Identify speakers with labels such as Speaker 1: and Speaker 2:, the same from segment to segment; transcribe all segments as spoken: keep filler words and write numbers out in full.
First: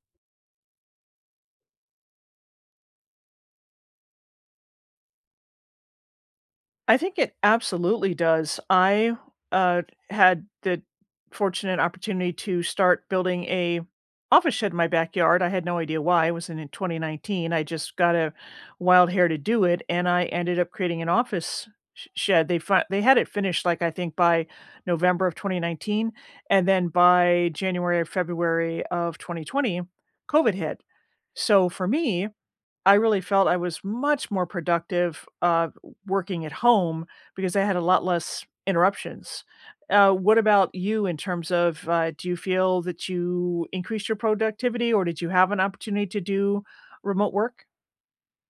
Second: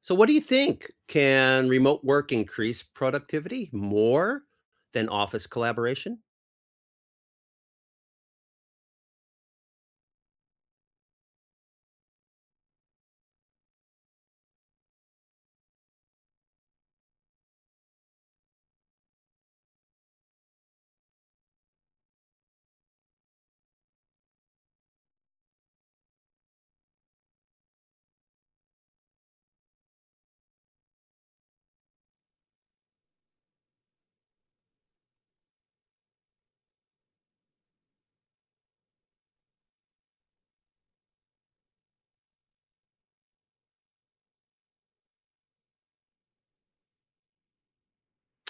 Speaker 1: So, what do you think? Can remote work increase productivity more than office collaboration?
Speaker 2: I think it absolutely does. I, uh, had the fortunate opportunity to start building a office shed in my backyard. I had no idea why. It was in twenty nineteen. I just got a wild hair to do it, and I ended up creating an office sh- shed. They fi- they had it finished, like I think by November of twenty nineteen, and then by January or February of twenty twenty, COVID hit. So for me, I really felt I was much more productive, uh, working at home because I had a lot less interruptions. Uh, what about you in terms of, uh, do you feel that you increased your productivity or did you have an opportunity to do remote work?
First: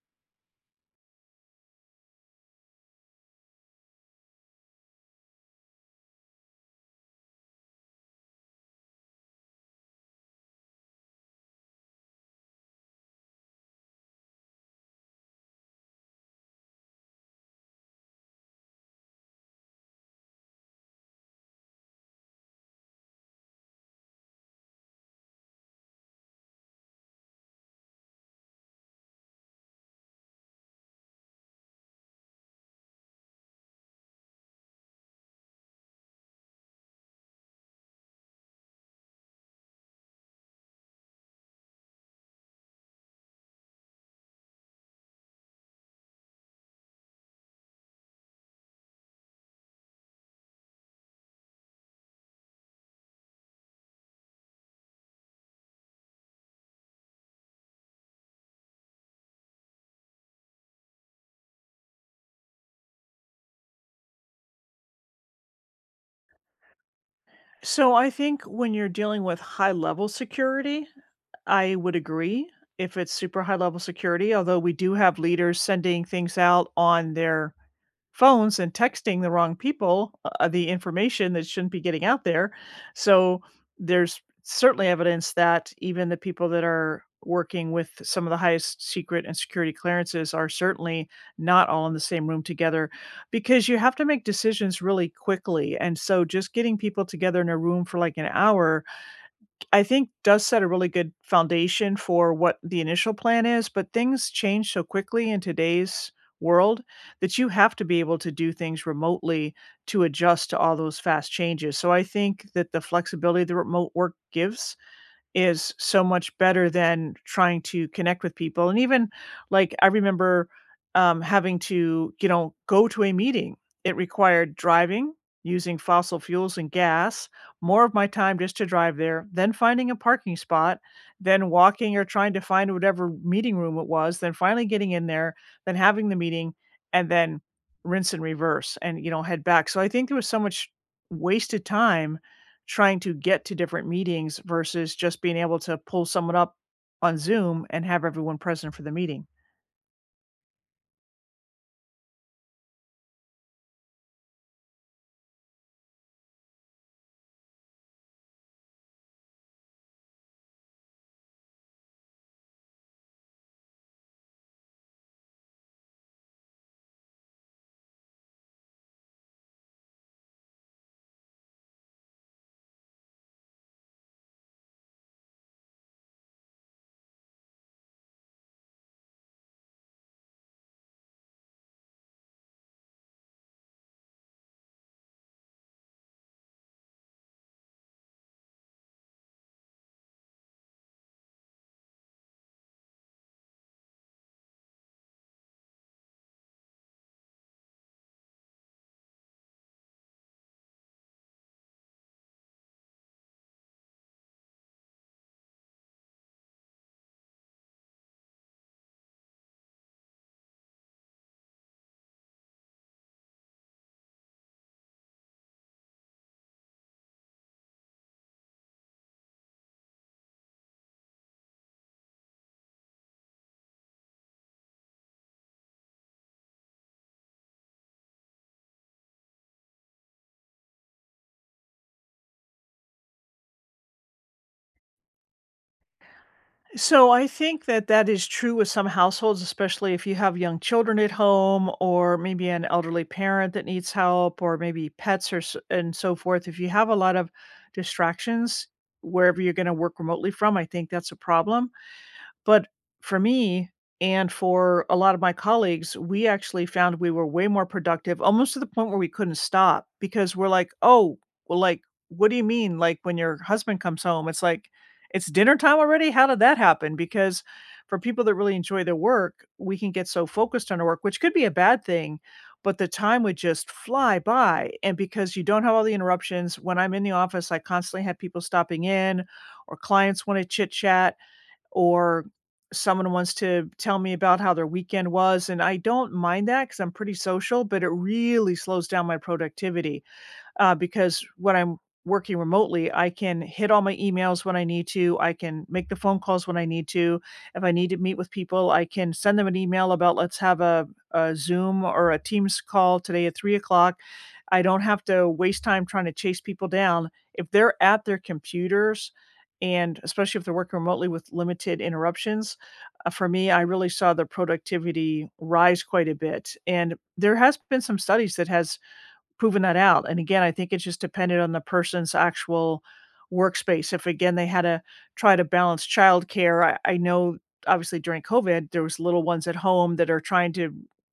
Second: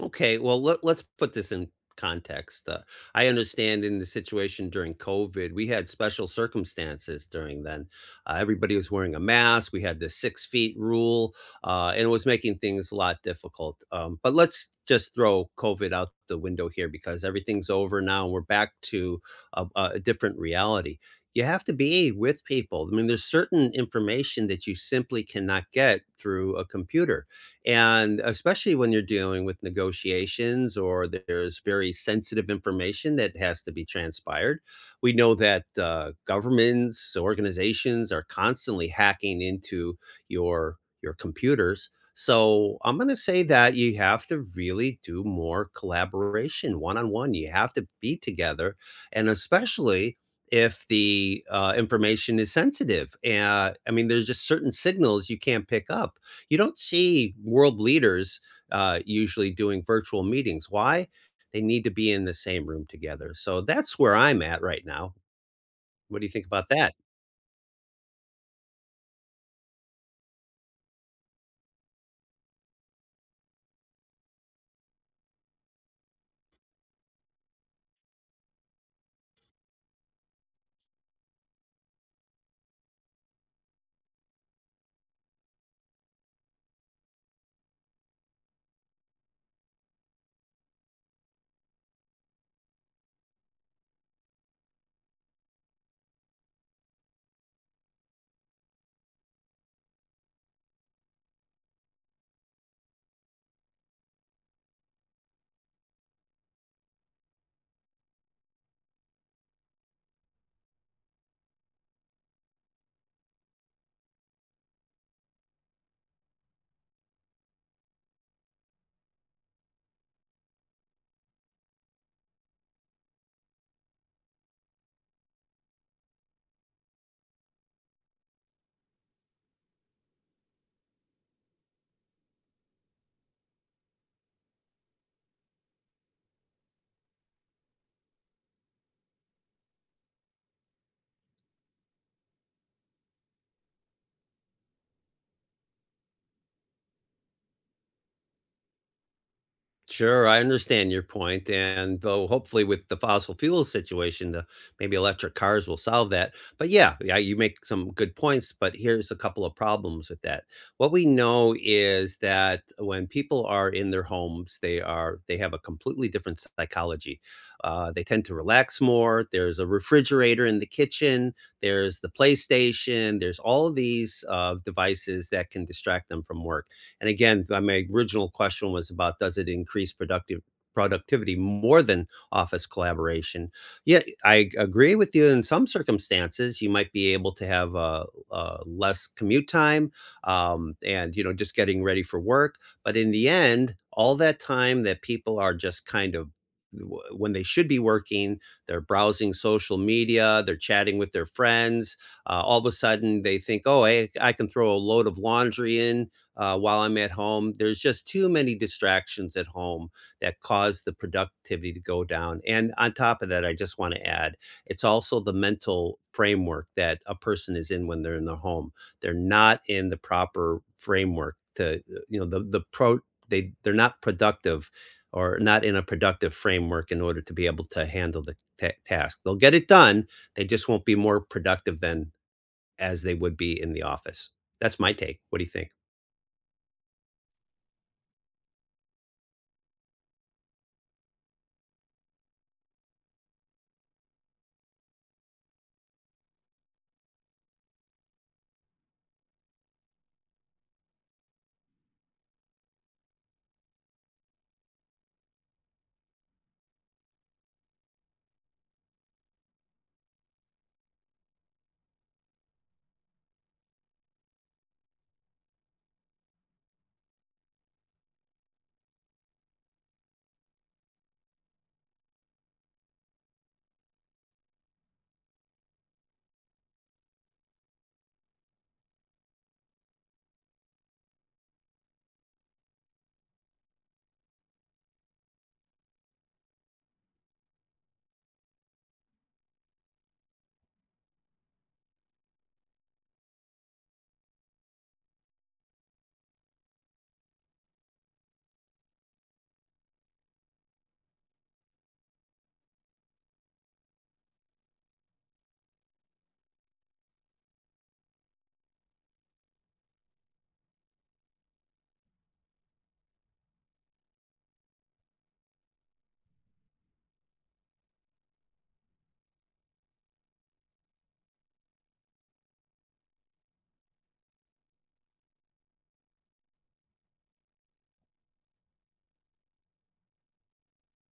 Speaker 1: Okay, well, let, let's put this in context. Uh, I understand in the situation during COVID, we had special circumstances during then. Uh, everybody was wearing a mask. We had the six feet rule, uh, and it was making things a lot difficult. Um, but let's just throw COVID out the window here because everything's over now. And we're back to a, a a different reality. You have to be with people. I mean, there's certain information that you simply cannot get through a computer, and especially when you're dealing with negotiations or there's very sensitive information that has to be transpired. We know that uh, governments, organizations are constantly hacking into your your computers. So I'm going to say that you have to really do more collaboration one on one. You have to be together. And especially if the uh, information is sensitive. Uh, I mean, there's just certain signals you can't pick up. You don't see world leaders uh, usually doing virtual meetings. Why? They need to be in the same room together. So that's where I'm at right now. What do you think about that?
Speaker 2: So I think when you're dealing with high level security, I would agree if it's super high level security, although we do have leaders sending things out on their phones and texting the wrong people, uh, the information that shouldn't be getting out there. So there's certainly evidence that even the people that are working with some of the highest secret and security clearances are certainly not all in the same room together because you have to make decisions really quickly. And so just getting people together in a room for like an hour I think, does set a really good foundation for what the initial plan is, but things change so quickly in today's world that you have to be able to do things remotely to adjust to all those fast changes. So I think that the flexibility the remote work gives is so much better than trying to connect with people, and even, like, I remember, um, having to, you know, go to a meeting. It required driving, using fossil fuels and gas, more of my time just to drive there, then finding a parking spot, then walking or trying to find whatever meeting room it was, then finally getting in there, then having the meeting, and then rinse and reverse and, you know, head back, so I think there was so much wasted time trying to get to different meetings versus just being able to pull someone up on Zoom and have everyone present for the meeting.
Speaker 1: Sure, I understand your point, and though hopefully with the fossil fuel situation, the maybe electric cars will solve that. But yeah, yeah, you make some good points, but here's a couple of problems with that. What we know is that when people are in their homes, they are they have a completely different psychology. Uh, they tend to relax more. There's a refrigerator in the kitchen. There's the PlayStation. There's all these uh, devices that can distract them from work. And again, my original question was about, does it increase productive productivity more than office collaboration? Yeah, I agree with you. In some circumstances, you might be able to have uh, uh, less commute time, um, and you know, just getting ready for work. But in the end, all that time that people are just kind of w- when they should be working, they're browsing social media, they're chatting with their friends. Uh, all of a sudden, they think, "Oh, hey, I can throw a load of laundry in uh, while I'm at home." There's just too many distractions at home that cause the productivity to go down. And on top of that, I just want to add, it's also the mental framework that a person is in when they're in the home. They're not in the proper framework to, uh, you know, the, the pro, they, they're not productive, or not in a productive framework in order to be able to handle the ta- task. They'll get it done. They just won't be more productive than as they would be in the office. That's my take. What do you think?
Speaker 2: So I think that that is true with some households, especially if you have young children at home or maybe an elderly parent that needs help or maybe pets or s- and so forth. If you have a lot of distractions wherever you're going to work remotely from, I think that's a problem. But for me and for a lot of my colleagues, we actually found we were way more productive, almost to the point where we couldn't stop because we're like, "Oh, well, like, what do you mean? Like, when your husband comes home, it's like, it's dinner time already? How did that happen?" Because for people that really enjoy their work, we can get so focused on our work, which could be a bad thing, but the time would just fly by. And because you don't have all the interruptions, when I'm in the office, I constantly have people stopping in or clients want to chit chat or someone wants to tell me about how their weekend was, and I don't mind that because 'cause I'm pretty social, but it really slows down my productivity uh, because when I'm working remotely, I can hit all my emails when I need to. I can make the phone calls when I need to. If I need to meet with people, I can send them an email about let's have a, a Zoom or a Teams call today at three o'clock. I don't have to waste time trying to chase people down. If they're at their computers, and especially if they're working remotely with limited interruptions, uh, for me, I really saw the productivity rise quite a bit. And there has been some studies that has proven that out, and again, I think it's just dependent on the person's actual workspace. If again, they had to try to balance childcare, I I know obviously during COVID, there was little ones at home that are trying to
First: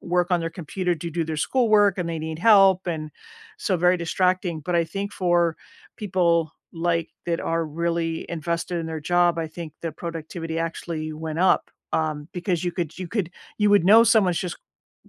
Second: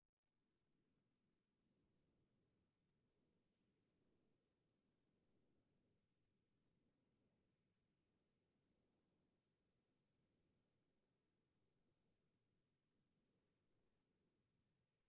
Speaker 2: work on their computer to do their schoolwork, and they need help, and so very distracting, but I think for people, like, that are really invested in their job, I think the productivity actually went up, um, because you could you could you would know someone's just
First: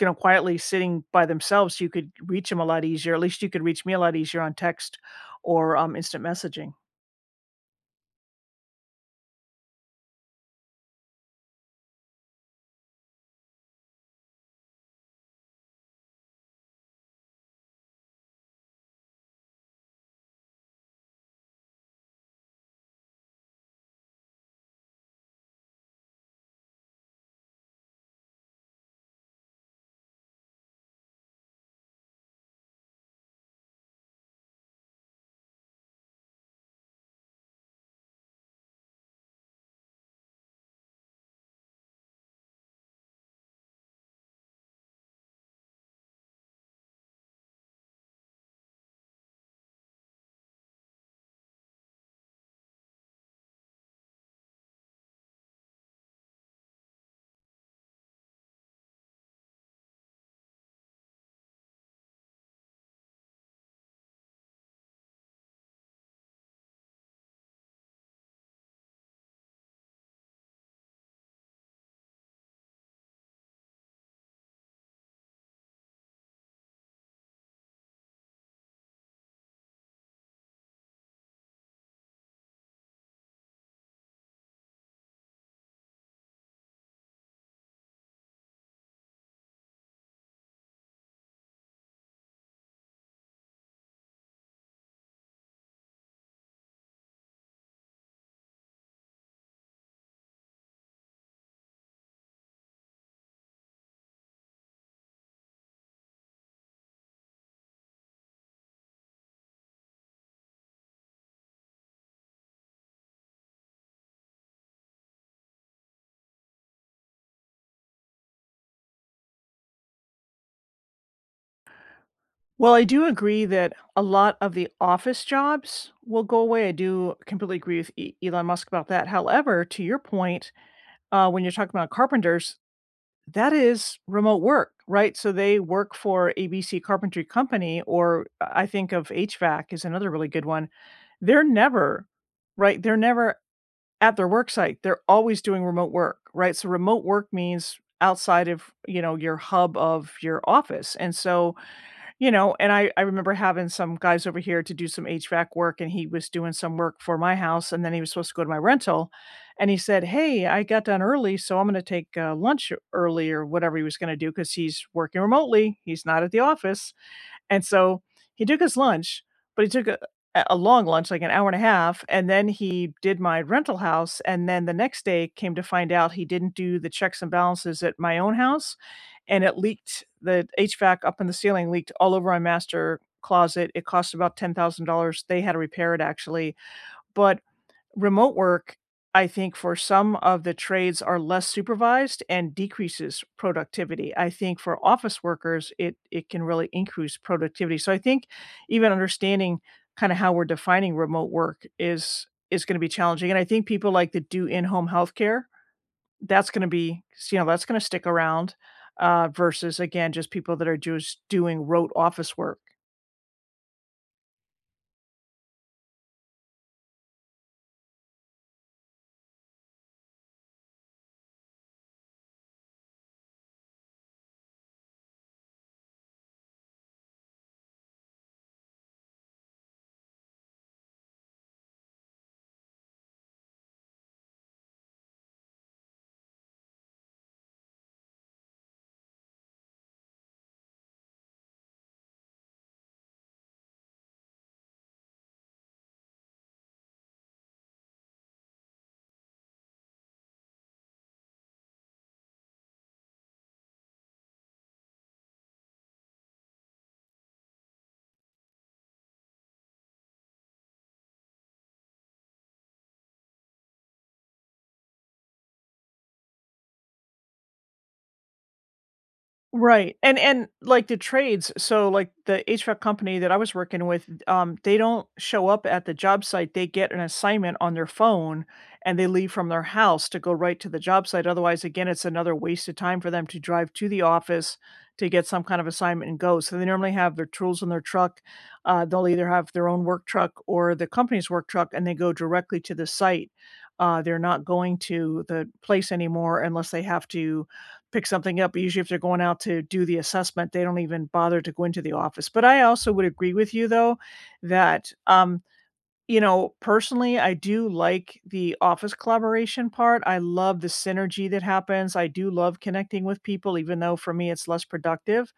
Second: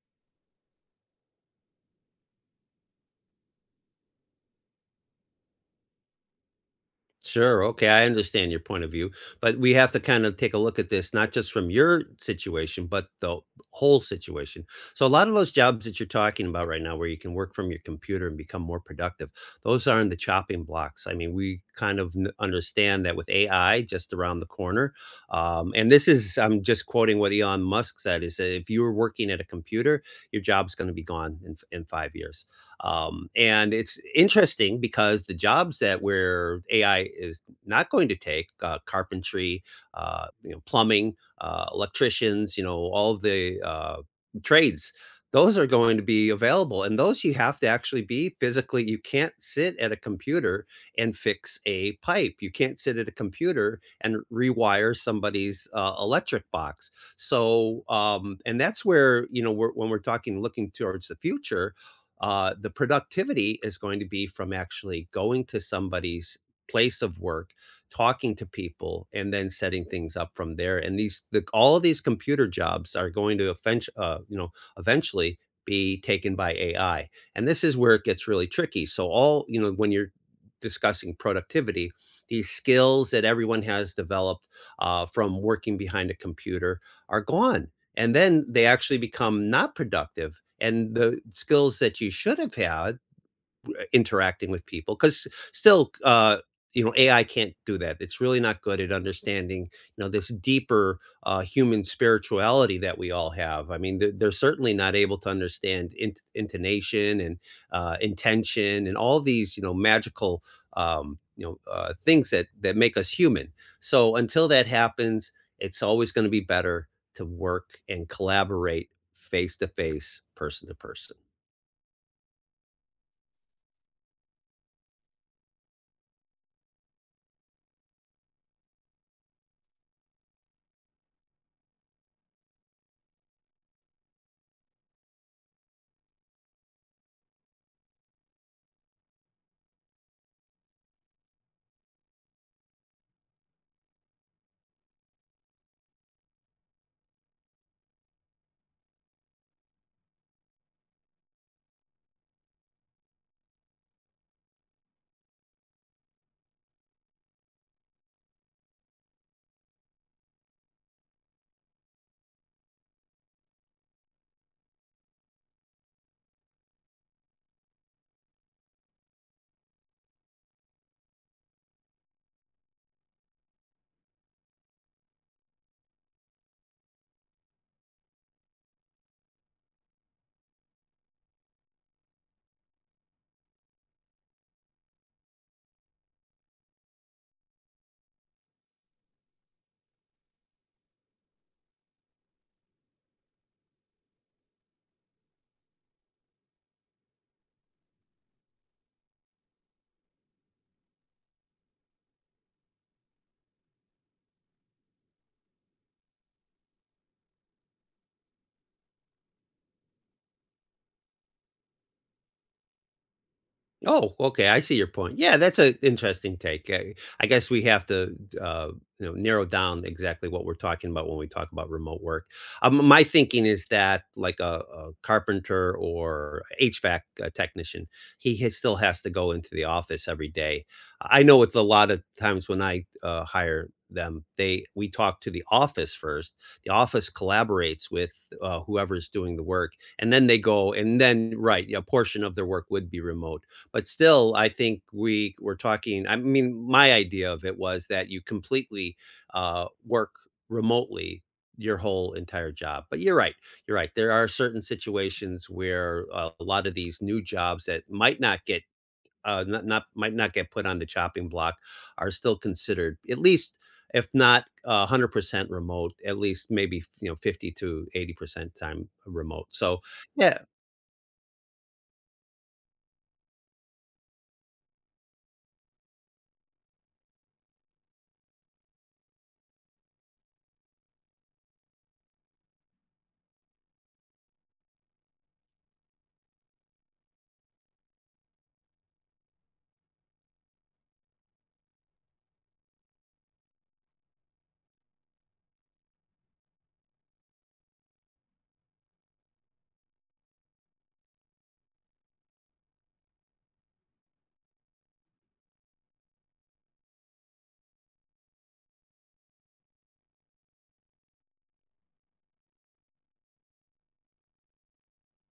Speaker 2: you know, quietly sitting by themselves, you could reach them a lot easier. At least you could reach me a lot easier on text or um, instant messaging.
Speaker 1: Sure. Okay. I understand your point of view, but we have to kind of take a look at this, not just from your situation, but the whole situation. So, a lot of those jobs that you're talking about right now, where you can work from your computer and become more productive, those are in the chopping blocks. I mean, we kind of n- understand that with A I just around the corner. Um, and this is, I'm just quoting what Elon Musk said, is that if you were working at a computer, your job's going to be gone in, f- in five years. Um, and it's interesting because the jobs that, where A I is not going to take, uh, carpentry, uh, you know, plumbing, uh, electricians, you know, all of the uh, trades. Those are going to be available, and those you have to actually be physically. You can't sit at a computer and fix a pipe. You can't sit at a computer and rewire somebody's uh, electric box. So, um, and that's where, you know, we're, when we're talking looking towards the future, uh, the productivity is going to be from actually going to somebody's place of work, talking to people, and then setting things up from there. And these the, all of these computer jobs are going to eventu- uh, you know, eventually be taken by A I. And this is where it gets really tricky. So all, you know, when you're discussing productivity, these skills that everyone has developed uh, from working behind a computer are gone, and then they actually become not productive. And the skills that you should have had uh, interacting with people, because still uh you know, A I can't do that. It's really not good at understanding, you know, this deeper uh, human spirituality that we all have. I mean, they're, they're certainly not able to understand int- intonation and uh, intention and all these, you know, magical um, you know uh, things that that make us human. So until that happens, it's always going to be better to work and collaborate face to face, person to person.
Speaker 2: Well, I do agree that a lot of the office jobs will go away. I do completely agree with E- Elon Musk about that. However, to your point, uh, when you're talking about carpenters, that is remote work, right? So they work for A B C Carpentry Company, or I think of H V A C is another really good one. They're never, right? They're never at their work site, they're always doing remote work, right? So remote work means outside of, you know, your hub of your office. And so, you know, and I I remember having some guys over here to do some H V A C work and he was doing some work for my house and then he was supposed to go to my rental and he said, "Hey, I got done early, so I'm going to take uh, lunch early or whatever he was going to do cuz he's working remotely. He's not at the office." And so he took his lunch, but he took a a long lunch, like an hour and a half, and then he did my rental house, and then the next day came to find out he didn't do the checks and balances at my own house, and it leaked the H V A C up in the ceiling leaked all over my master closet. It cost about ten thousand dollars. They had to repair it actually, but remote work, I think for some of the trades are less supervised and decreases productivity. I think for office workers, it it can really increase productivity. So I think even understanding kind of how we're defining remote work is is going to be challenging. And I think people like that do in-home healthcare, that's going to be, you know, that's going to stick around uh, versus again, just people that are just doing rote office work.
Speaker 1: Oh, okay. I see your point. Yeah, that's an interesting take. I, I guess we have to, uh, you know, narrow down exactly what we're talking about when we talk about remote work. Um, my thinking is that, like a, a carpenter or H V A C uh, technician, he has, still has to go into the office every day. I know with a lot of times when I uh, hire them, they we talk to the office first. The office collaborates with uh, whoever's doing the work, and then they go, and then right, a portion of their work would be remote, but still, I think we were talking, I mean, my idea of it was that you completely, uh, work remotely your whole entire job. But you're right, you're right. There are certain situations where uh, a lot of these new jobs that might not get, uh, not not might not get put on the chopping block are still considered, at least, if not one hundred percent remote, at least maybe, you know, fifty to eighty percent time remote. So,
Speaker 2: Right, and
Speaker 1: yeah.
Speaker 2: and, like, the trades so, like, the H V A C company that I was working with, um, they don't show up at the job site, they get an assignment on their phone, and they leave from their house to go right to the job site, otherwise, again, it's another waste of time for them to drive to the office to get some kind of assignment and go, so they normally have their tools in their truck, uh, they'll either have their own work truck or the company's work truck, and they go directly to the site, uh, they're not going to the place anymore unless they have to pick something up, but usually if they're going out to do the assessment, they don't even bother to go into the office. But I also would agree with you though that, um, you know, personally, I do like the office collaboration part. I love the synergy that happens. I do love connecting with people, even though for me it's less productive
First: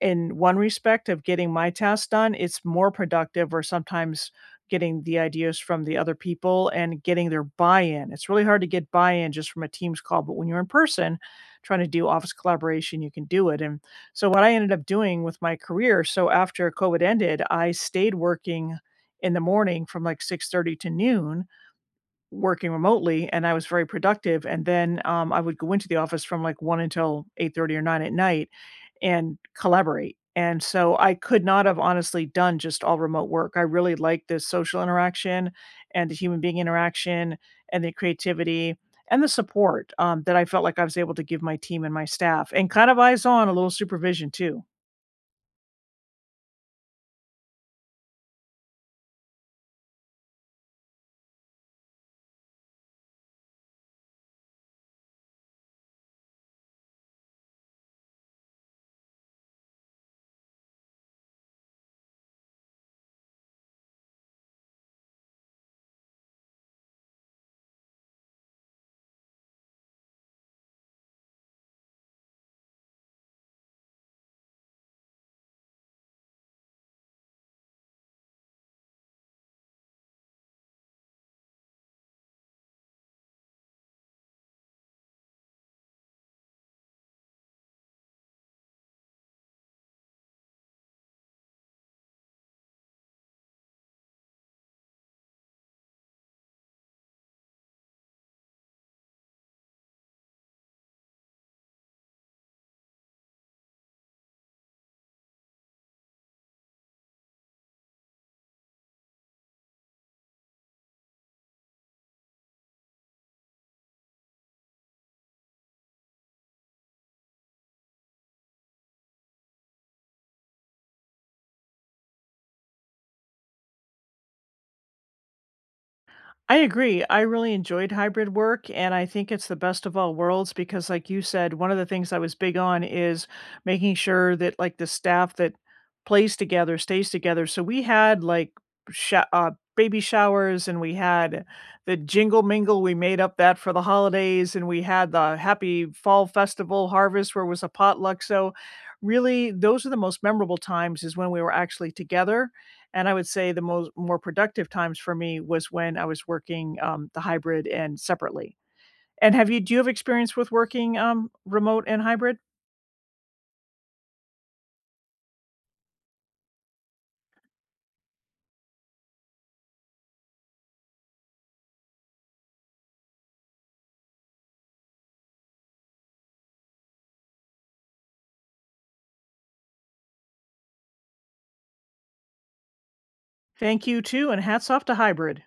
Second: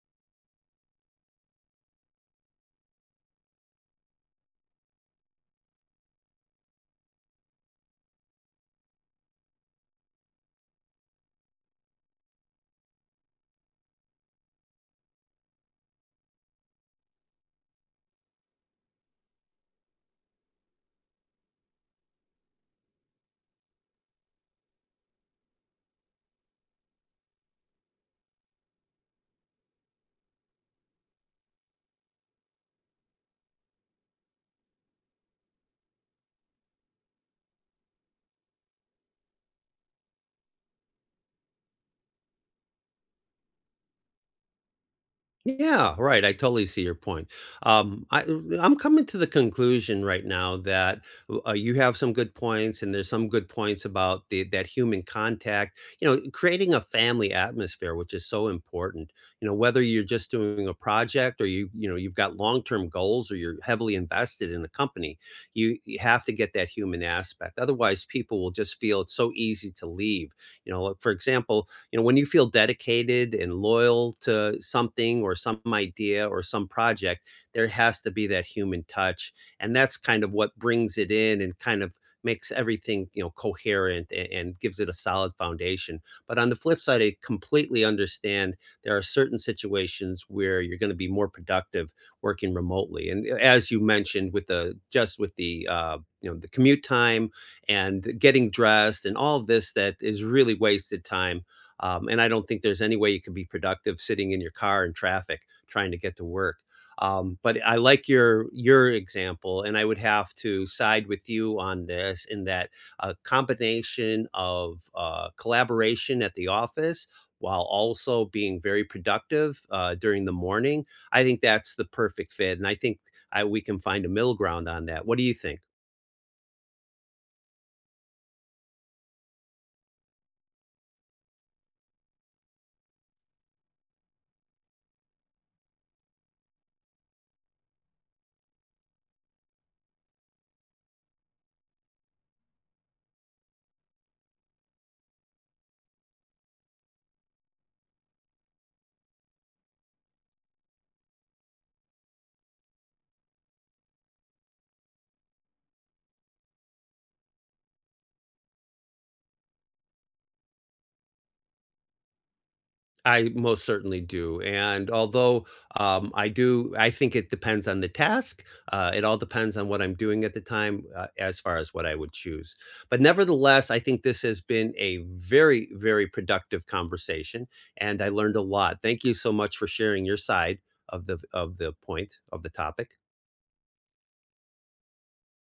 Speaker 2: in one respect of getting my task done, it's more productive or sometimes getting the ideas from the other people and getting their buy-in. It's really hard to get buy-in just from a Teams call, but when you're in person trying to do office collaboration, you can do it, and so what I ended up doing with my career so after COVID ended, I stayed working in the morning from, like, six thirty to noon working remotely and I was very productive, and then, um, I would go into the office from, like, one until eight thirty or nine at night and collaborate, and so I could not have honestly done just all remote work. I really like the social interaction and the human being interaction and the creativity and the support, um, that I felt like I was able to give my team and my staff, and kind of eyes on, a little supervision too.
Speaker 1: Yeah, right, I totally see your point. Um, I I'm coming to the conclusion right now that, uh, uh, you have some good points, and there's some good points about the that human contact, you know, creating a family atmosphere, which is so important. You know, whether you're just doing a project or you you know, you've got long-term goals or you're heavily invested in a company, you you have to get that human aspect. Otherwise, people will just feel it's so easy to leave. You know, like, for example, you know, when you feel dedicated and loyal to something or some idea or some project, there has to be that human touch. And that's kind of what brings it in and kind of makes everything, you know, coherent and, and gives it a solid foundation. But on the flip side, I completely understand there are certain situations where you're going to be more productive working remotely. And uh, as you mentioned, with the just with the uh, you know, the commute time and getting dressed and all of this, that is really wasted time. Um, and I don't think there's any way you can be productive sitting in your car in traffic trying to get to work. Um, but I like your your example, and I would have to side with you on this, in that a combination of uh, collaboration at the office while also being very productive uh, during the morning, I think that's the perfect fit, and I think I, we can find a middle ground on that. What do you think?
Speaker 2: I agree. I really enjoyed hybrid work, and I think it's the best of all worlds because, like you said, one of the things I was big on is making sure that, like, the staff that plays together stays together. So we had like sh- uh, baby showers, and we had the jingle mingle. We made up that for the holidays, and we had the happy fall festival harvest where it was a potluck. So, really, those are the most memorable times is when we were actually together and I would say the most more productive times for me was when I was working, um, the hybrid and separately. And have you do you have experience with working, um, remote and hybrid?
Speaker 1: I most certainly do, and although, um, I do I think it depends on the task, uh, it all depends on what I'm doing at the time, uh, as far as what I would choose, but nevertheless, I think this has been a very, very productive conversation, and I learned a lot. Thank you so much for sharing your side of the of the point of the topic.
Speaker 2: Thank you too, and hats off to hybrid.